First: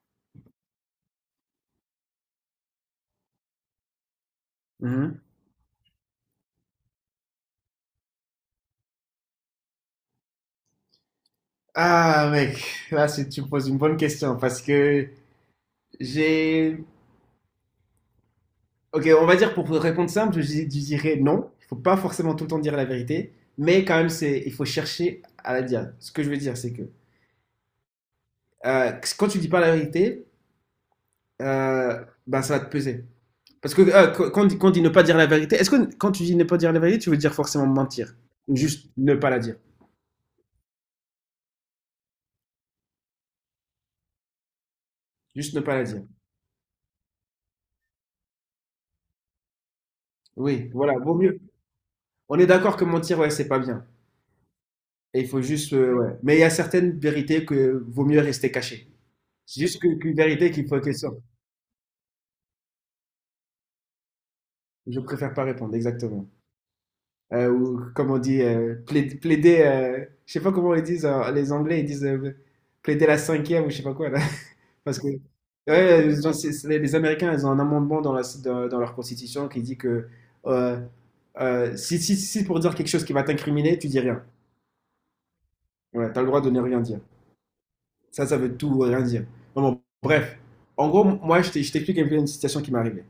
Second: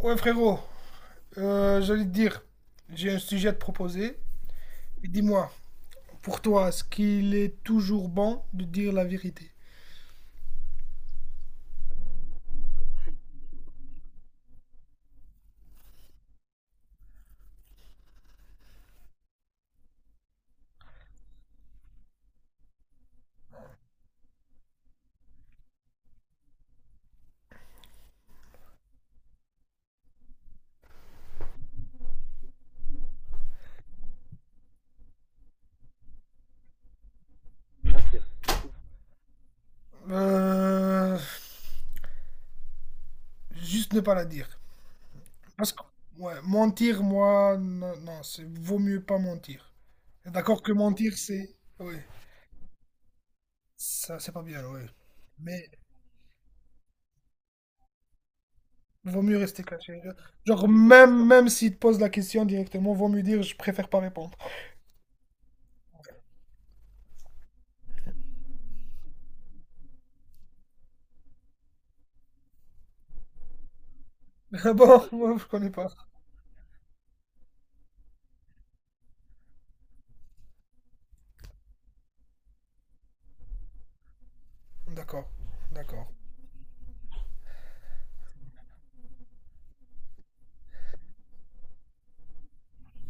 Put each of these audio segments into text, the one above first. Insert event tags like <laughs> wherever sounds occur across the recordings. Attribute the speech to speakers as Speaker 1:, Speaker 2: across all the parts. Speaker 1: Ouais, frérot, j'allais te dire, j'ai un sujet à te proposer.
Speaker 2: Mhm.
Speaker 1: Dis-moi, pour toi, est-ce qu'il est toujours bon de dire la vérité?
Speaker 2: Ah, mec, tu me poses une bonne question parce que j'ai. Ok, on va dire pour répondre simple, je dirais non. Il faut pas forcément tout le temps dire la vérité, mais quand même, il faut chercher à la dire. Ce que je veux dire, c'est que euh, quand tu dis pas la vérité, ben, ça va te peser. Parce que quand on dit, quand on dit ne pas dire la vérité, est-ce que quand tu dis ne pas dire la vérité, tu veux dire forcément mentir? Ou juste ne pas la dire?
Speaker 1: Euh, Juste ne pas la dire.
Speaker 2: Juste ne
Speaker 1: Parce
Speaker 2: pas
Speaker 1: que,
Speaker 2: la dire.
Speaker 1: ouais, mentir, moi, non, non, c'est vaut mieux pas mentir. D'accord
Speaker 2: Oui,
Speaker 1: que
Speaker 2: voilà, vaut
Speaker 1: mentir,
Speaker 2: mieux.
Speaker 1: c'est, oui,
Speaker 2: On est d'accord que mentir, ouais, c'est pas bien.
Speaker 1: ça, c'est pas bien, oui.
Speaker 2: Et il faut
Speaker 1: Mais
Speaker 2: juste, ouais. Mais il y a certaines vérités que vaut mieux rester cachées.
Speaker 1: vaut mieux rester caché.
Speaker 2: Qu'une vérité qu'il
Speaker 1: Genre,
Speaker 2: faut qu'elle sorte.
Speaker 1: même, même s'il te pose la question directement, vaut mieux dire, je préfère pas répondre. <laughs>
Speaker 2: Je préfère pas répondre, exactement. Ou comme on dit, plaider, je sais pas comment ils disent, les Anglais, ils disent plaider la cinquième ou je sais pas quoi, là.
Speaker 1: Ah
Speaker 2: <laughs> Parce que
Speaker 1: bon, moi, je connais pas.
Speaker 2: ouais, genre, les Américains, ils ont un amendement dans, dans, dans leur constitution qui dit que euh, si pour dire quelque chose qui va t'incriminer, tu dis rien.
Speaker 1: D'accord, d'accord.
Speaker 2: Ouais, t'as le droit de ne rien dire. Ça veut tout rien dire. Non, bon, bref. En gros, moi, je t'explique un peu une situation qui m'est arrivée.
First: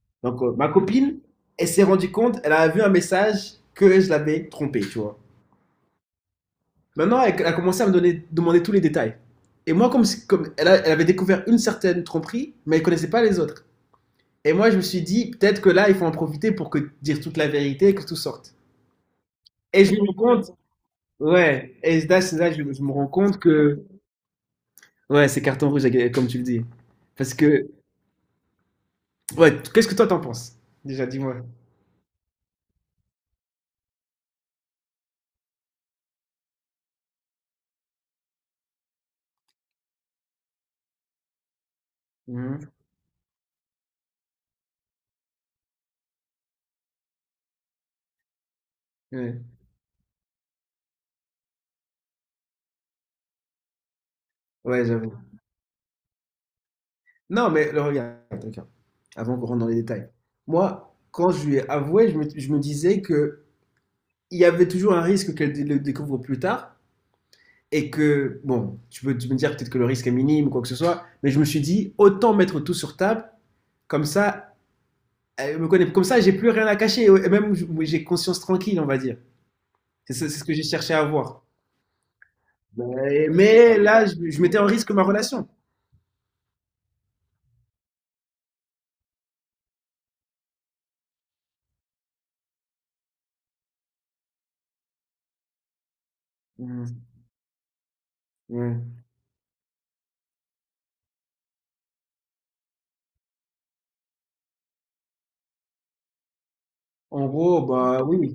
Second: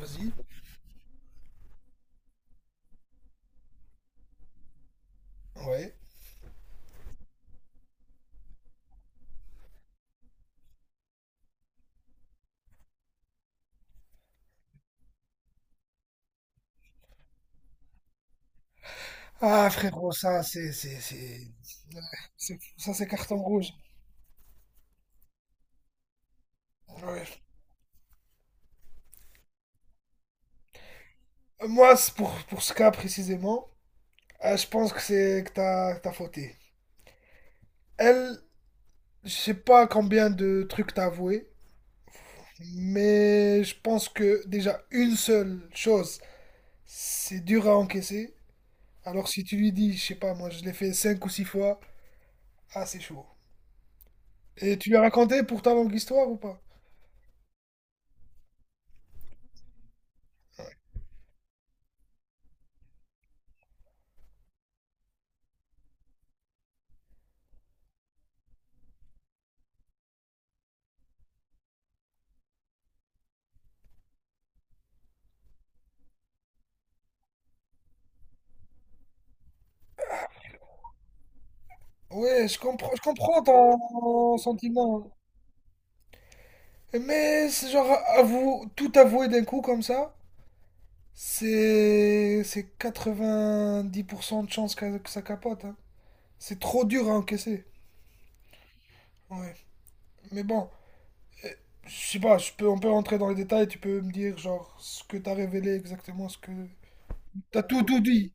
Speaker 1: Vas-y.
Speaker 2: Donc, ma copine, elle s'est rendue compte, elle a vu un message que je l'avais trompée, tu vois.
Speaker 1: Ouais.
Speaker 2: Maintenant, elle a commencé à me donner, demander tous les détails. Et moi, comme, si- comme elle avait découvert une certaine tromperie, mais elle connaissait pas les autres. Et moi, je me suis dit, peut-être que là, il faut en profiter pour que dire toute la vérité et que tout sorte.
Speaker 1: Ah
Speaker 2: Et je me
Speaker 1: frérot,
Speaker 2: rends
Speaker 1: ça
Speaker 2: compte,
Speaker 1: c'est
Speaker 2: ouais, et
Speaker 1: ouais,
Speaker 2: là, je me
Speaker 1: ça
Speaker 2: rends
Speaker 1: c'est carton
Speaker 2: compte
Speaker 1: rouge.
Speaker 2: que, ouais, c'est carton rouge, comme tu le dis. Parce
Speaker 1: Ouais.
Speaker 2: que ouais, qu'est-ce que toi t'en penses? Déjà, dis-moi.
Speaker 1: Moi c'est pour ce cas précisément, je pense que c'est que t'as fauté. Elle, je sais pas combien de trucs t'as avoué,
Speaker 2: Mhm.
Speaker 1: mais je pense que déjà une seule chose, c'est dur à encaisser. Alors
Speaker 2: Ouais,
Speaker 1: si tu lui dis, je sais pas, moi je l'ai fait cinq ou six fois, ah c'est chaud. Et
Speaker 2: ouais,
Speaker 1: tu lui as
Speaker 2: j'avoue.
Speaker 1: raconté pour ta longue histoire ou pas?
Speaker 2: Non, mais le regarde, regarde, avant qu'on rentre dans les détails. Moi, quand je lui ai avoué, je me disais que il y avait toujours un risque le découvre plus tard et que, bon, tu peux me dire peut-être que le risque est minime ou quoi que ce soit, mais je me suis dit, autant mettre tout sur table, comme ça, elle me connaît, comme ça, j'ai plus rien à cacher et même j'ai conscience tranquille, on va dire. C'est ce que j'ai cherché à avoir.
Speaker 1: Ouais, je comprends je comprends
Speaker 2: Mais là,
Speaker 1: ton
Speaker 2: je mettais en risque ma
Speaker 1: sentiment, hein.
Speaker 2: relation.
Speaker 1: Mais c'est genre tout avouer d'un coup comme ça, c'est 90% de chances que ça capote, hein. C'est trop
Speaker 2: Mmh,
Speaker 1: dur à encaisser.
Speaker 2: ouais.
Speaker 1: Ouais. Mais bon, euh, je sais pas, je peux, on peut rentrer dans les détails, tu peux me dire genre ce que t'as révélé exactement, ce que...
Speaker 2: En gros,
Speaker 1: T'as tout
Speaker 2: bah
Speaker 1: dit.
Speaker 2: oui,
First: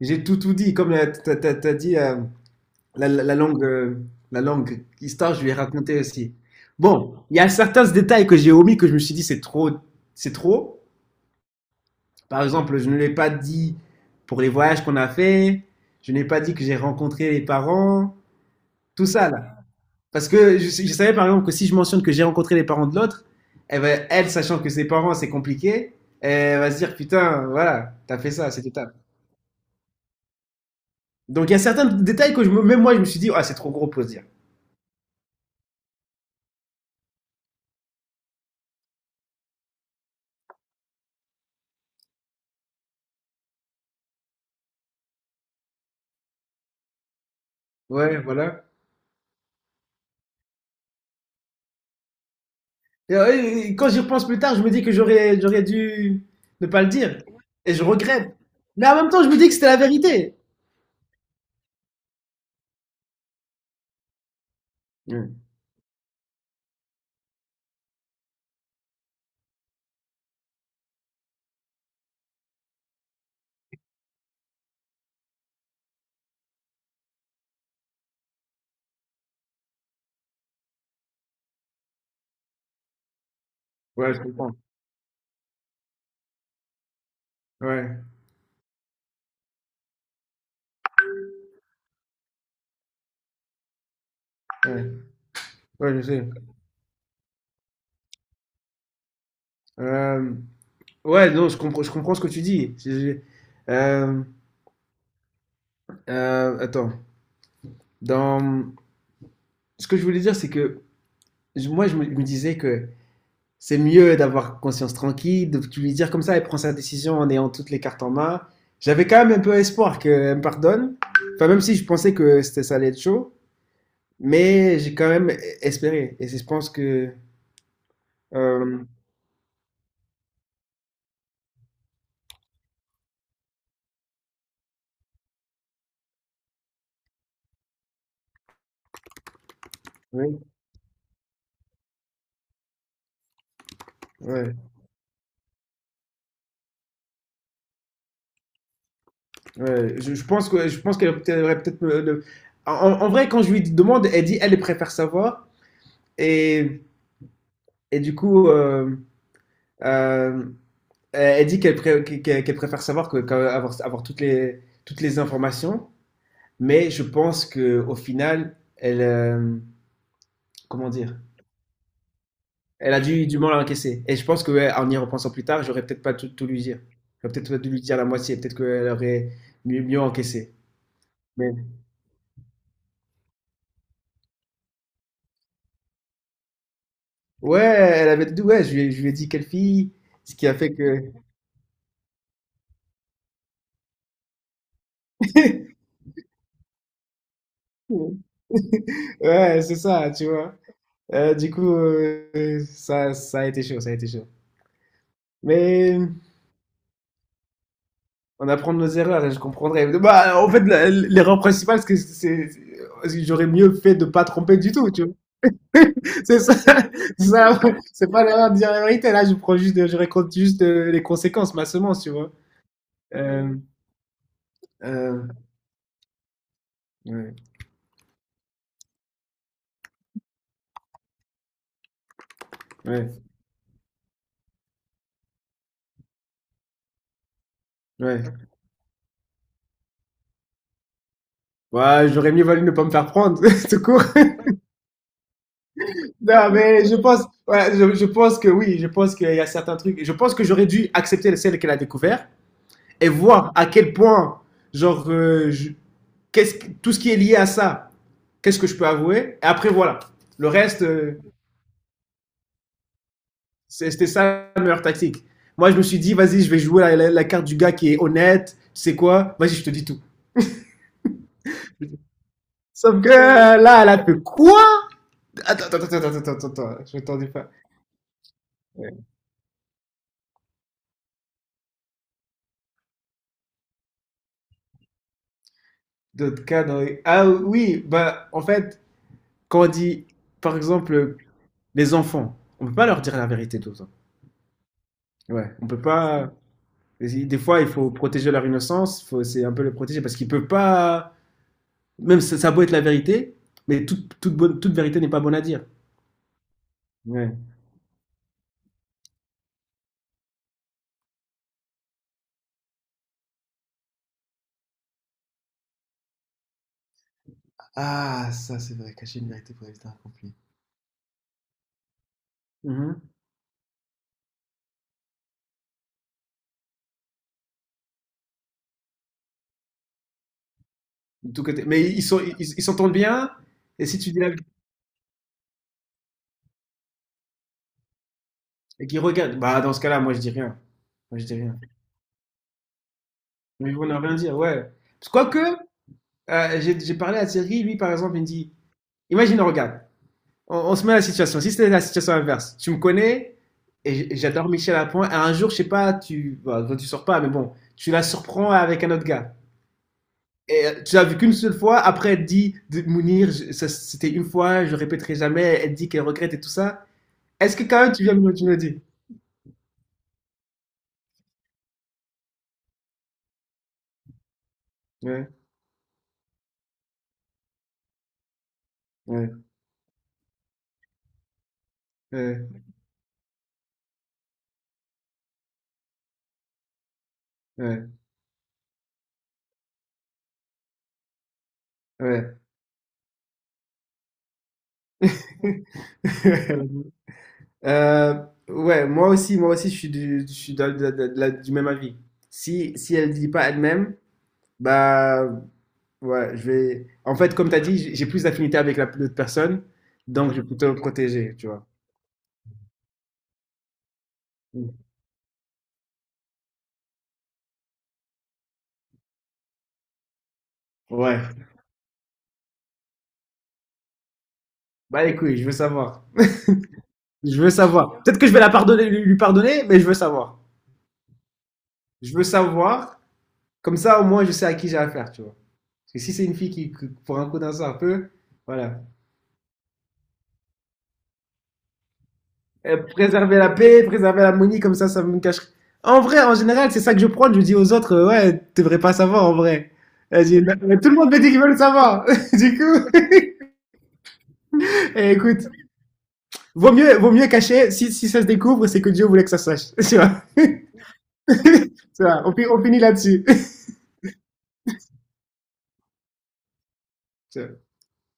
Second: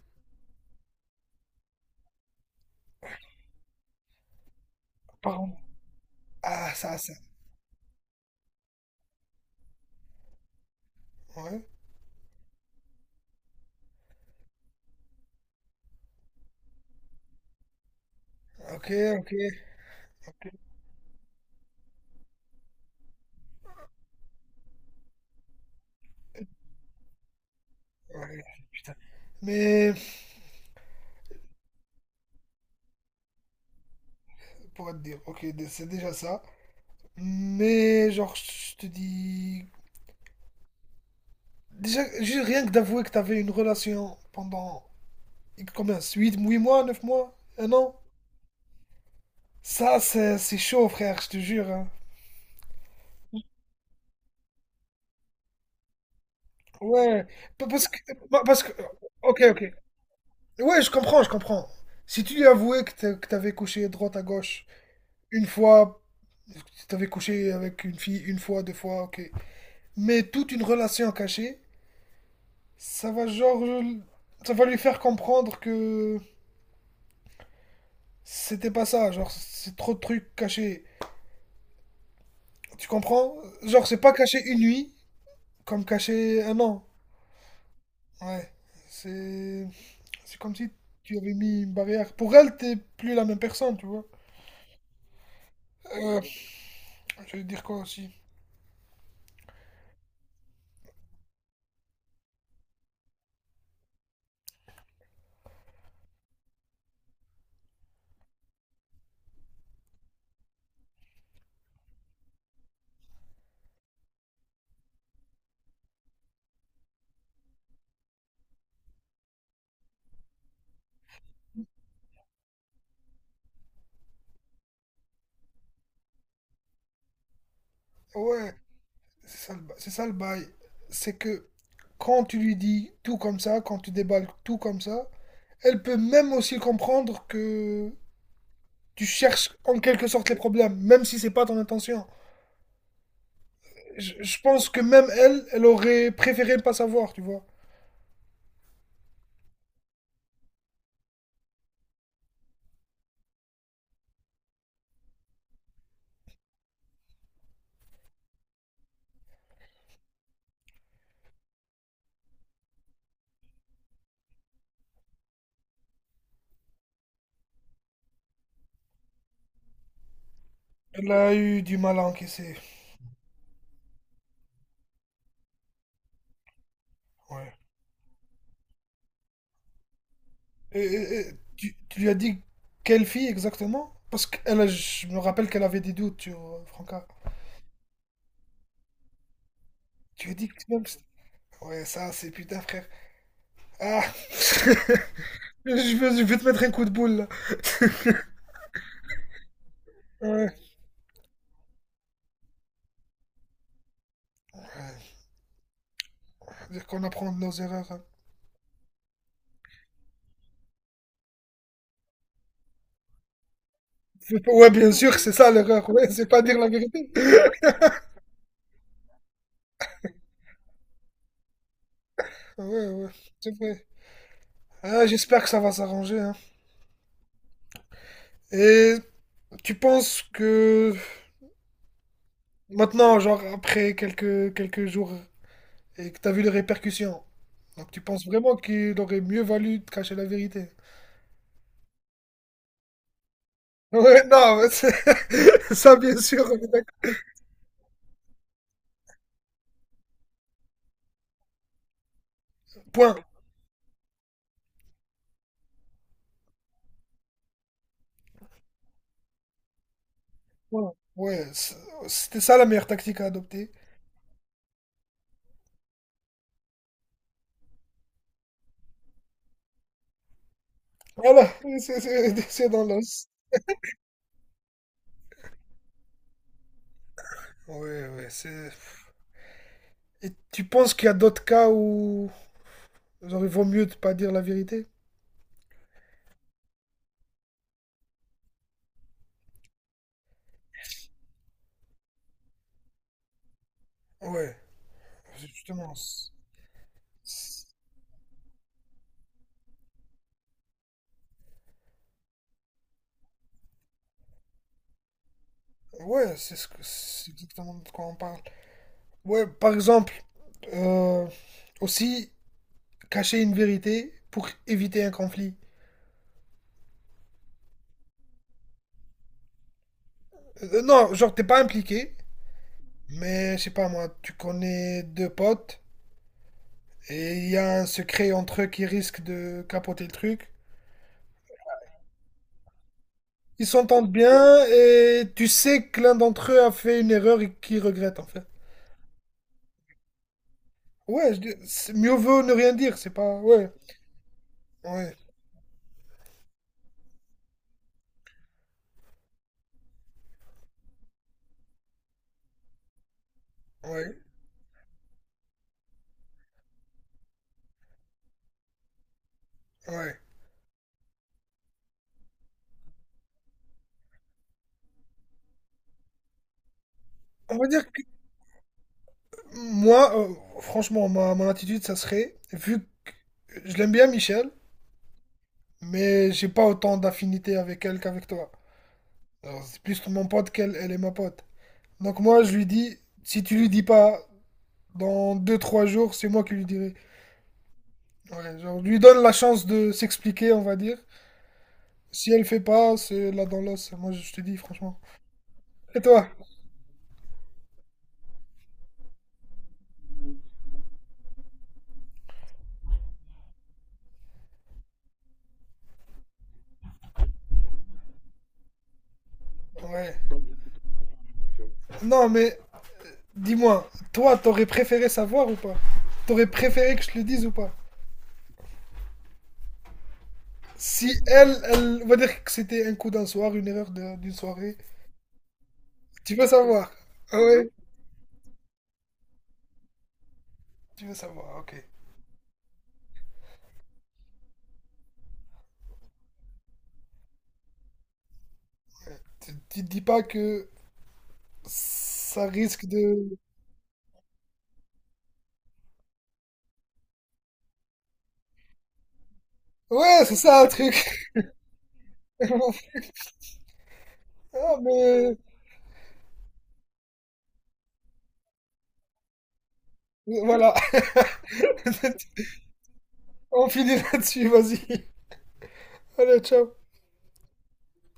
Speaker 2: j'ai tout tout dit. Comme t'as dit, la, la- la langue, euh, la langue histoire, je lui ai
Speaker 1: Pardon.
Speaker 2: raconté aussi.
Speaker 1: Ah, ça, ça.
Speaker 2: Bon, il y a certains détails que j'ai omis que je me suis dit c'est trop, c'est trop.
Speaker 1: Ouais.
Speaker 2: Par exemple, je ne l'ai pas dit pour les voyages qu'on a fait. Je n'ai pas dit que j'ai rencontré les parents.
Speaker 1: Ok,
Speaker 2: Tout
Speaker 1: ok,
Speaker 2: ça là. Parce
Speaker 1: ok.
Speaker 2: que je savais par exemple que si je mentionne que j'ai rencontré les parents de l'autre, elle, sachant que ses parents, c'est compliqué, elle va se dire putain, voilà, t'as fait
Speaker 1: Ouais,
Speaker 2: ça, c'était top.
Speaker 1: putain. Mais,
Speaker 2: Donc il y a certains détails que même moi, je me suis dit, ah, c'est trop gros pour se dire.
Speaker 1: pour te dire, ok, c'est déjà ça. Mais genre, je te dis, déjà, juste rien que d'avouer que t'avais une relation pendant combien 8 mois, 9 mois, un an?
Speaker 2: Ouais, voilà.
Speaker 1: Ça, c'est chaud, frère, je te jure, hein.
Speaker 2: Et, et quand j'y repense plus tard, je me dis que j'aurais dû ne pas le dire.
Speaker 1: Ouais,
Speaker 2: Et je
Speaker 1: parce que,
Speaker 2: regrette.
Speaker 1: parce que,
Speaker 2: Mais en même temps, je me
Speaker 1: ok,
Speaker 2: dis que
Speaker 1: ok.
Speaker 2: c'était la vérité.
Speaker 1: Ouais, je comprends. Si tu lui avouais que t'avais couché droite à gauche
Speaker 2: Ouais,
Speaker 1: une fois, que t'avais couché avec une fille une fois, deux fois, ok. Mais toute une relation cachée, ça va genre, ça va lui faire comprendre que c'était pas ça, genre c'est trop de trucs cachés. Tu comprends? Genre, c'est
Speaker 2: ouais,
Speaker 1: pas
Speaker 2: je
Speaker 1: cacher
Speaker 2: comprends.
Speaker 1: une nuit comme cacher un an.
Speaker 2: Ouais,
Speaker 1: Ouais. C'est c'est comme si tu avais mis une barrière. Pour elle, t'es plus la même personne, tu vois.
Speaker 2: ouais, ouais, je
Speaker 1: Euh,
Speaker 2: sais.
Speaker 1: je vais dire quoi aussi?
Speaker 2: Euh, ouais, non, je comprends ce que tu dis. Euh, attends. Dans... Ce que je voulais dire, c'est que je me disais que c'est mieux d'avoir conscience tranquille, de tu lui dire comme ça, elle prend sa décision en ayant toutes les cartes en main. J'avais quand même un peu espoir qu'elle me pardonne. Enfin, même si je pensais que c'était ça allait être chaud, mais j'ai quand même espéré. Et c'est- je pense que.
Speaker 1: Ouais,
Speaker 2: Euh,
Speaker 1: c'est ça le c'est ça le bail. C'est que quand tu lui dis tout comme ça, quand tu déballes tout comme ça, elle peut même aussi comprendre que tu cherches en quelque sorte les
Speaker 2: oui,
Speaker 1: problèmes, même si c'est pas ton intention. Je
Speaker 2: ouais,
Speaker 1: pense que même elle, elle aurait préféré ne pas savoir, tu vois.
Speaker 2: ouais. Je pense qu'elle elle aurait En, en vrai, quand je lui demande, elle dit elle préfère savoir. Et, et du coup, euh, elle dit qu'elle préfère savoir que, avoir toutes les informations, mais je pense que au final, elle, comment
Speaker 1: Elle
Speaker 2: dire,
Speaker 1: a eu du mal à encaisser.
Speaker 2: elle a du mal à encaisser. Et je pense que ouais, en y repensant plus tard, j'aurais peut-être pas tout, tout lui dire. J'aurais peut-être
Speaker 1: Ouais.
Speaker 2: pas dû lui dire la moitié. Peut-être qu'elle aurait mieux, mieux encaissé.
Speaker 1: Et
Speaker 2: Mais
Speaker 1: tu lui as dit quelle fille exactement? Parce que je me rappelle qu'elle avait des doutes sur Franca.
Speaker 2: ouais, elle avait dit ouais, je lui ai dit quelle fille,
Speaker 1: Tu lui
Speaker 2: ce
Speaker 1: as
Speaker 2: qui
Speaker 1: dit
Speaker 2: a
Speaker 1: que tu
Speaker 2: fait
Speaker 1: l'aimes, c'est-
Speaker 2: que
Speaker 1: ouais, ça, c'est putain, frère. Ah! <laughs>
Speaker 2: <laughs>
Speaker 1: Je je vais te mettre un coup de boule, là.
Speaker 2: ouais, c'est ça, tu
Speaker 1: Ouais.
Speaker 2: vois. Ça, ça a été chaud, ça a été chaud. Mais
Speaker 1: Dire qu'on apprend de nos erreurs, hein.
Speaker 2: on apprend de nos erreurs et je comprendrai. Bah, en fait, l'erreur principale, c'est que j'aurais mieux fait de pas
Speaker 1: Faut pas-
Speaker 2: tromper
Speaker 1: ouais,
Speaker 2: du tout,
Speaker 1: bien
Speaker 2: tu vois.
Speaker 1: sûr, c'est ça l'erreur. Ouais,
Speaker 2: <laughs>
Speaker 1: c'est
Speaker 2: C'est
Speaker 1: pas
Speaker 2: ça,
Speaker 1: dire la vérité.
Speaker 2: c'est ça, c'est pas l'erreur de dire la vérité. Là, je prends juste, je raconte juste les conséquences, ma semence, tu vois.
Speaker 1: Ah ouais, ouais,
Speaker 2: Euh,
Speaker 1: c'est vrai. Ah,
Speaker 2: euh,
Speaker 1: j'espère que ça va s'arranger, hein.
Speaker 2: ouais,
Speaker 1: Et tu penses que maintenant,
Speaker 2: ouais,
Speaker 1: genre après quelques jours et que t'as vu les répercussions, donc tu penses
Speaker 2: ouais.
Speaker 1: vraiment qu'il aurait mieux valu de cacher la vérité?
Speaker 2: Ouais, j'aurais mieux valu ne pas me faire prendre, <laughs> tout court.
Speaker 1: Ouais, non, mais c'est- <laughs> ça bien sûr,
Speaker 2: Non,
Speaker 1: on est
Speaker 2: mais je
Speaker 1: d'accord.
Speaker 2: pense, voilà, je pense que oui, je pense qu'il y a certains trucs. Je pense que j'aurais dû accepter celle qu'elle a découvert et
Speaker 1: Point.
Speaker 2: voir à quel point, genre, qu'est-ce tout ce qui est lié à ça, qu'est-ce que je peux avouer. Et après, voilà. Le reste,
Speaker 1: Point. Ouais, c'était ça la meilleure tactique à adopter.
Speaker 2: c'était ça la meilleure tactique. Moi, je me suis dit, vas-y, je vais jouer la carte du gars qui est honnête. Tu sais quoi. Vas-y, je te dis tout.
Speaker 1: Voilà, <laughs> c'est dans
Speaker 2: Sauf que
Speaker 1: l'os.
Speaker 2: là, elle a fait quoi. Attends, attends, attends, attends, attends, attends, je m'attendais pas.
Speaker 1: Ouais, ouais, c'est...
Speaker 2: Ouais.
Speaker 1: Et tu penses qu'il y a d'autres cas où genre, il vaut mieux de pas dire la vérité?
Speaker 2: D'autres cas, ah oui, bah, en fait, quand on dit, par exemple, les enfants, on peut pas leur dire la vérité tout le temps.
Speaker 1: Ouais, c'est
Speaker 2: Ouais, on peut
Speaker 1: justement, c'est-
Speaker 2: pas. Des fois, il faut protéger leur innocence, faut... c'est un peu les protéger parce qu'ils peuvent pas. Même ça, ça a beau être la vérité, mais toute vérité n'est pas bonne à dire.
Speaker 1: ouais, c'est ce que c'est
Speaker 2: Ouais.
Speaker 1: exactement de quoi on parle. Ouais, par exemple, euh, aussi cacher une vérité pour éviter un conflit.
Speaker 2: Ah, ça c'est vrai, cacher une vérité pour éviter un conflit.
Speaker 1: Non, genre, t'es pas impliqué,
Speaker 2: Mhm.
Speaker 1: mais je sais pas moi, tu connais deux potes et il y a un secret entre eux qui risque de capoter le truc.
Speaker 2: De tous côtés. Mais ils s'entendent bien.
Speaker 1: Ils
Speaker 2: Et si tu
Speaker 1: s'entendent
Speaker 2: dis la vérité
Speaker 1: bien et tu sais que l'un d'entre eux a fait une erreur et qu'il regrette en fait.
Speaker 2: et qu'ils regardent, bah dans ce cas-là, moi je dis rien. Moi je dis
Speaker 1: Ouais,
Speaker 2: rien.
Speaker 1: mieux vaut ne rien dire, c'est pas.
Speaker 2: Mais
Speaker 1: Ouais,
Speaker 2: ils vont ne rien dire, ouais. Parce que,
Speaker 1: ouais,
Speaker 2: quoique, j'ai parlé à Thierry, lui par exemple, il me dit, imagine, regarde, on se met à la situation. Si c'était la situation inverse, tu me connais et
Speaker 1: ouais,
Speaker 2: j'adore Michel Lapointe. Et un jour, je sais pas, toi, tu sors pas, mais bon, tu la surprends avec un autre gars.
Speaker 1: ouais.
Speaker 2: Et tu l'as vu qu'une seule fois, après elle dit, de Mounir, ça, c'était une fois, je répéterai jamais, elle dit qu'elle regrette et tout ça. Est-ce
Speaker 1: On
Speaker 2: que
Speaker 1: va
Speaker 2: quand
Speaker 1: dire
Speaker 2: même
Speaker 1: que
Speaker 2: tu me le dis?
Speaker 1: moi, franchement, mon attitude, ça serait, vu que je l'aime bien Michel,
Speaker 2: Ouais,
Speaker 1: mais j'ai pas autant d'affinité avec elle qu'avec toi.
Speaker 2: ouais,
Speaker 1: Alors, c'est plus mon pote qu'elle, elle est ma pote. Donc moi, je
Speaker 2: ouais,
Speaker 1: lui dis, si tu lui dis pas dans deux trois jours, c'est moi qui lui dirai.
Speaker 2: ouais,
Speaker 1: Ouais, genre, lui donne la chance de s'expliquer, on va dire. Si
Speaker 2: ouais.
Speaker 1: elle fait pas, c'est là dans l'os. Moi, je te dis, franchement. Et toi?
Speaker 2: <laughs> Euh, ouais, moi aussi, je suis du même avis. Si elle ne dit pas elle-même, bah ouais, je vais. En fait, comme tu as dit, j'ai plus d'affinité avec l'autre personne,
Speaker 1: Ouais.
Speaker 2: donc je vais plutôt me protéger, tu vois.
Speaker 1: Non, mais dis-moi, toi, t'aurais préféré savoir ou pas? T'aurais préféré que je te le dise ou pas? Si
Speaker 2: Ouais.
Speaker 1: elle, elle, on va dire que c'était un coup d'un soir, une erreur d'une soirée.
Speaker 2: Bah écoute, je veux savoir.
Speaker 1: Tu veux savoir? Ah
Speaker 2: Je veux
Speaker 1: ouais?
Speaker 2: savoir. Peut-être que je vais la pardonner, lui pardonner, mais je veux savoir.
Speaker 1: Tu veux savoir, ok.
Speaker 2: Je veux savoir. Comme ça, au moins, je sais à qui j'ai affaire, tu vois. Parce que si c'est une fille pour un coup d'un sort un peu, voilà.
Speaker 1: Tu te dis pas que ça risque
Speaker 2: Préserver
Speaker 1: de...
Speaker 2: la paix, préserver l'harmonie, comme ça me cache. En vrai, en général, c'est ça que je prends. Je dis aux autres, ouais, tu devrais pas savoir, en vrai.
Speaker 1: Ouais,
Speaker 2: Elle
Speaker 1: c'est
Speaker 2: dit,
Speaker 1: ça, un
Speaker 2: mais tout le monde me dit
Speaker 1: truc.
Speaker 2: qu'ils veulent savoir. <laughs> Du
Speaker 1: <laughs>
Speaker 2: coup,
Speaker 1: Ah,
Speaker 2: <laughs> eh,
Speaker 1: mais
Speaker 2: écoute, vaut mieux cacher. Si ça se découvre, c'est que Dieu voulait que ça se sache. <laughs> Tu vois.
Speaker 1: voilà. <laughs>
Speaker 2: <laughs> Tu vois, on finit là-dessus.
Speaker 1: On finit là-dessus, vas-y. Allez, ciao.
Speaker 2: <laughs> Tu vois.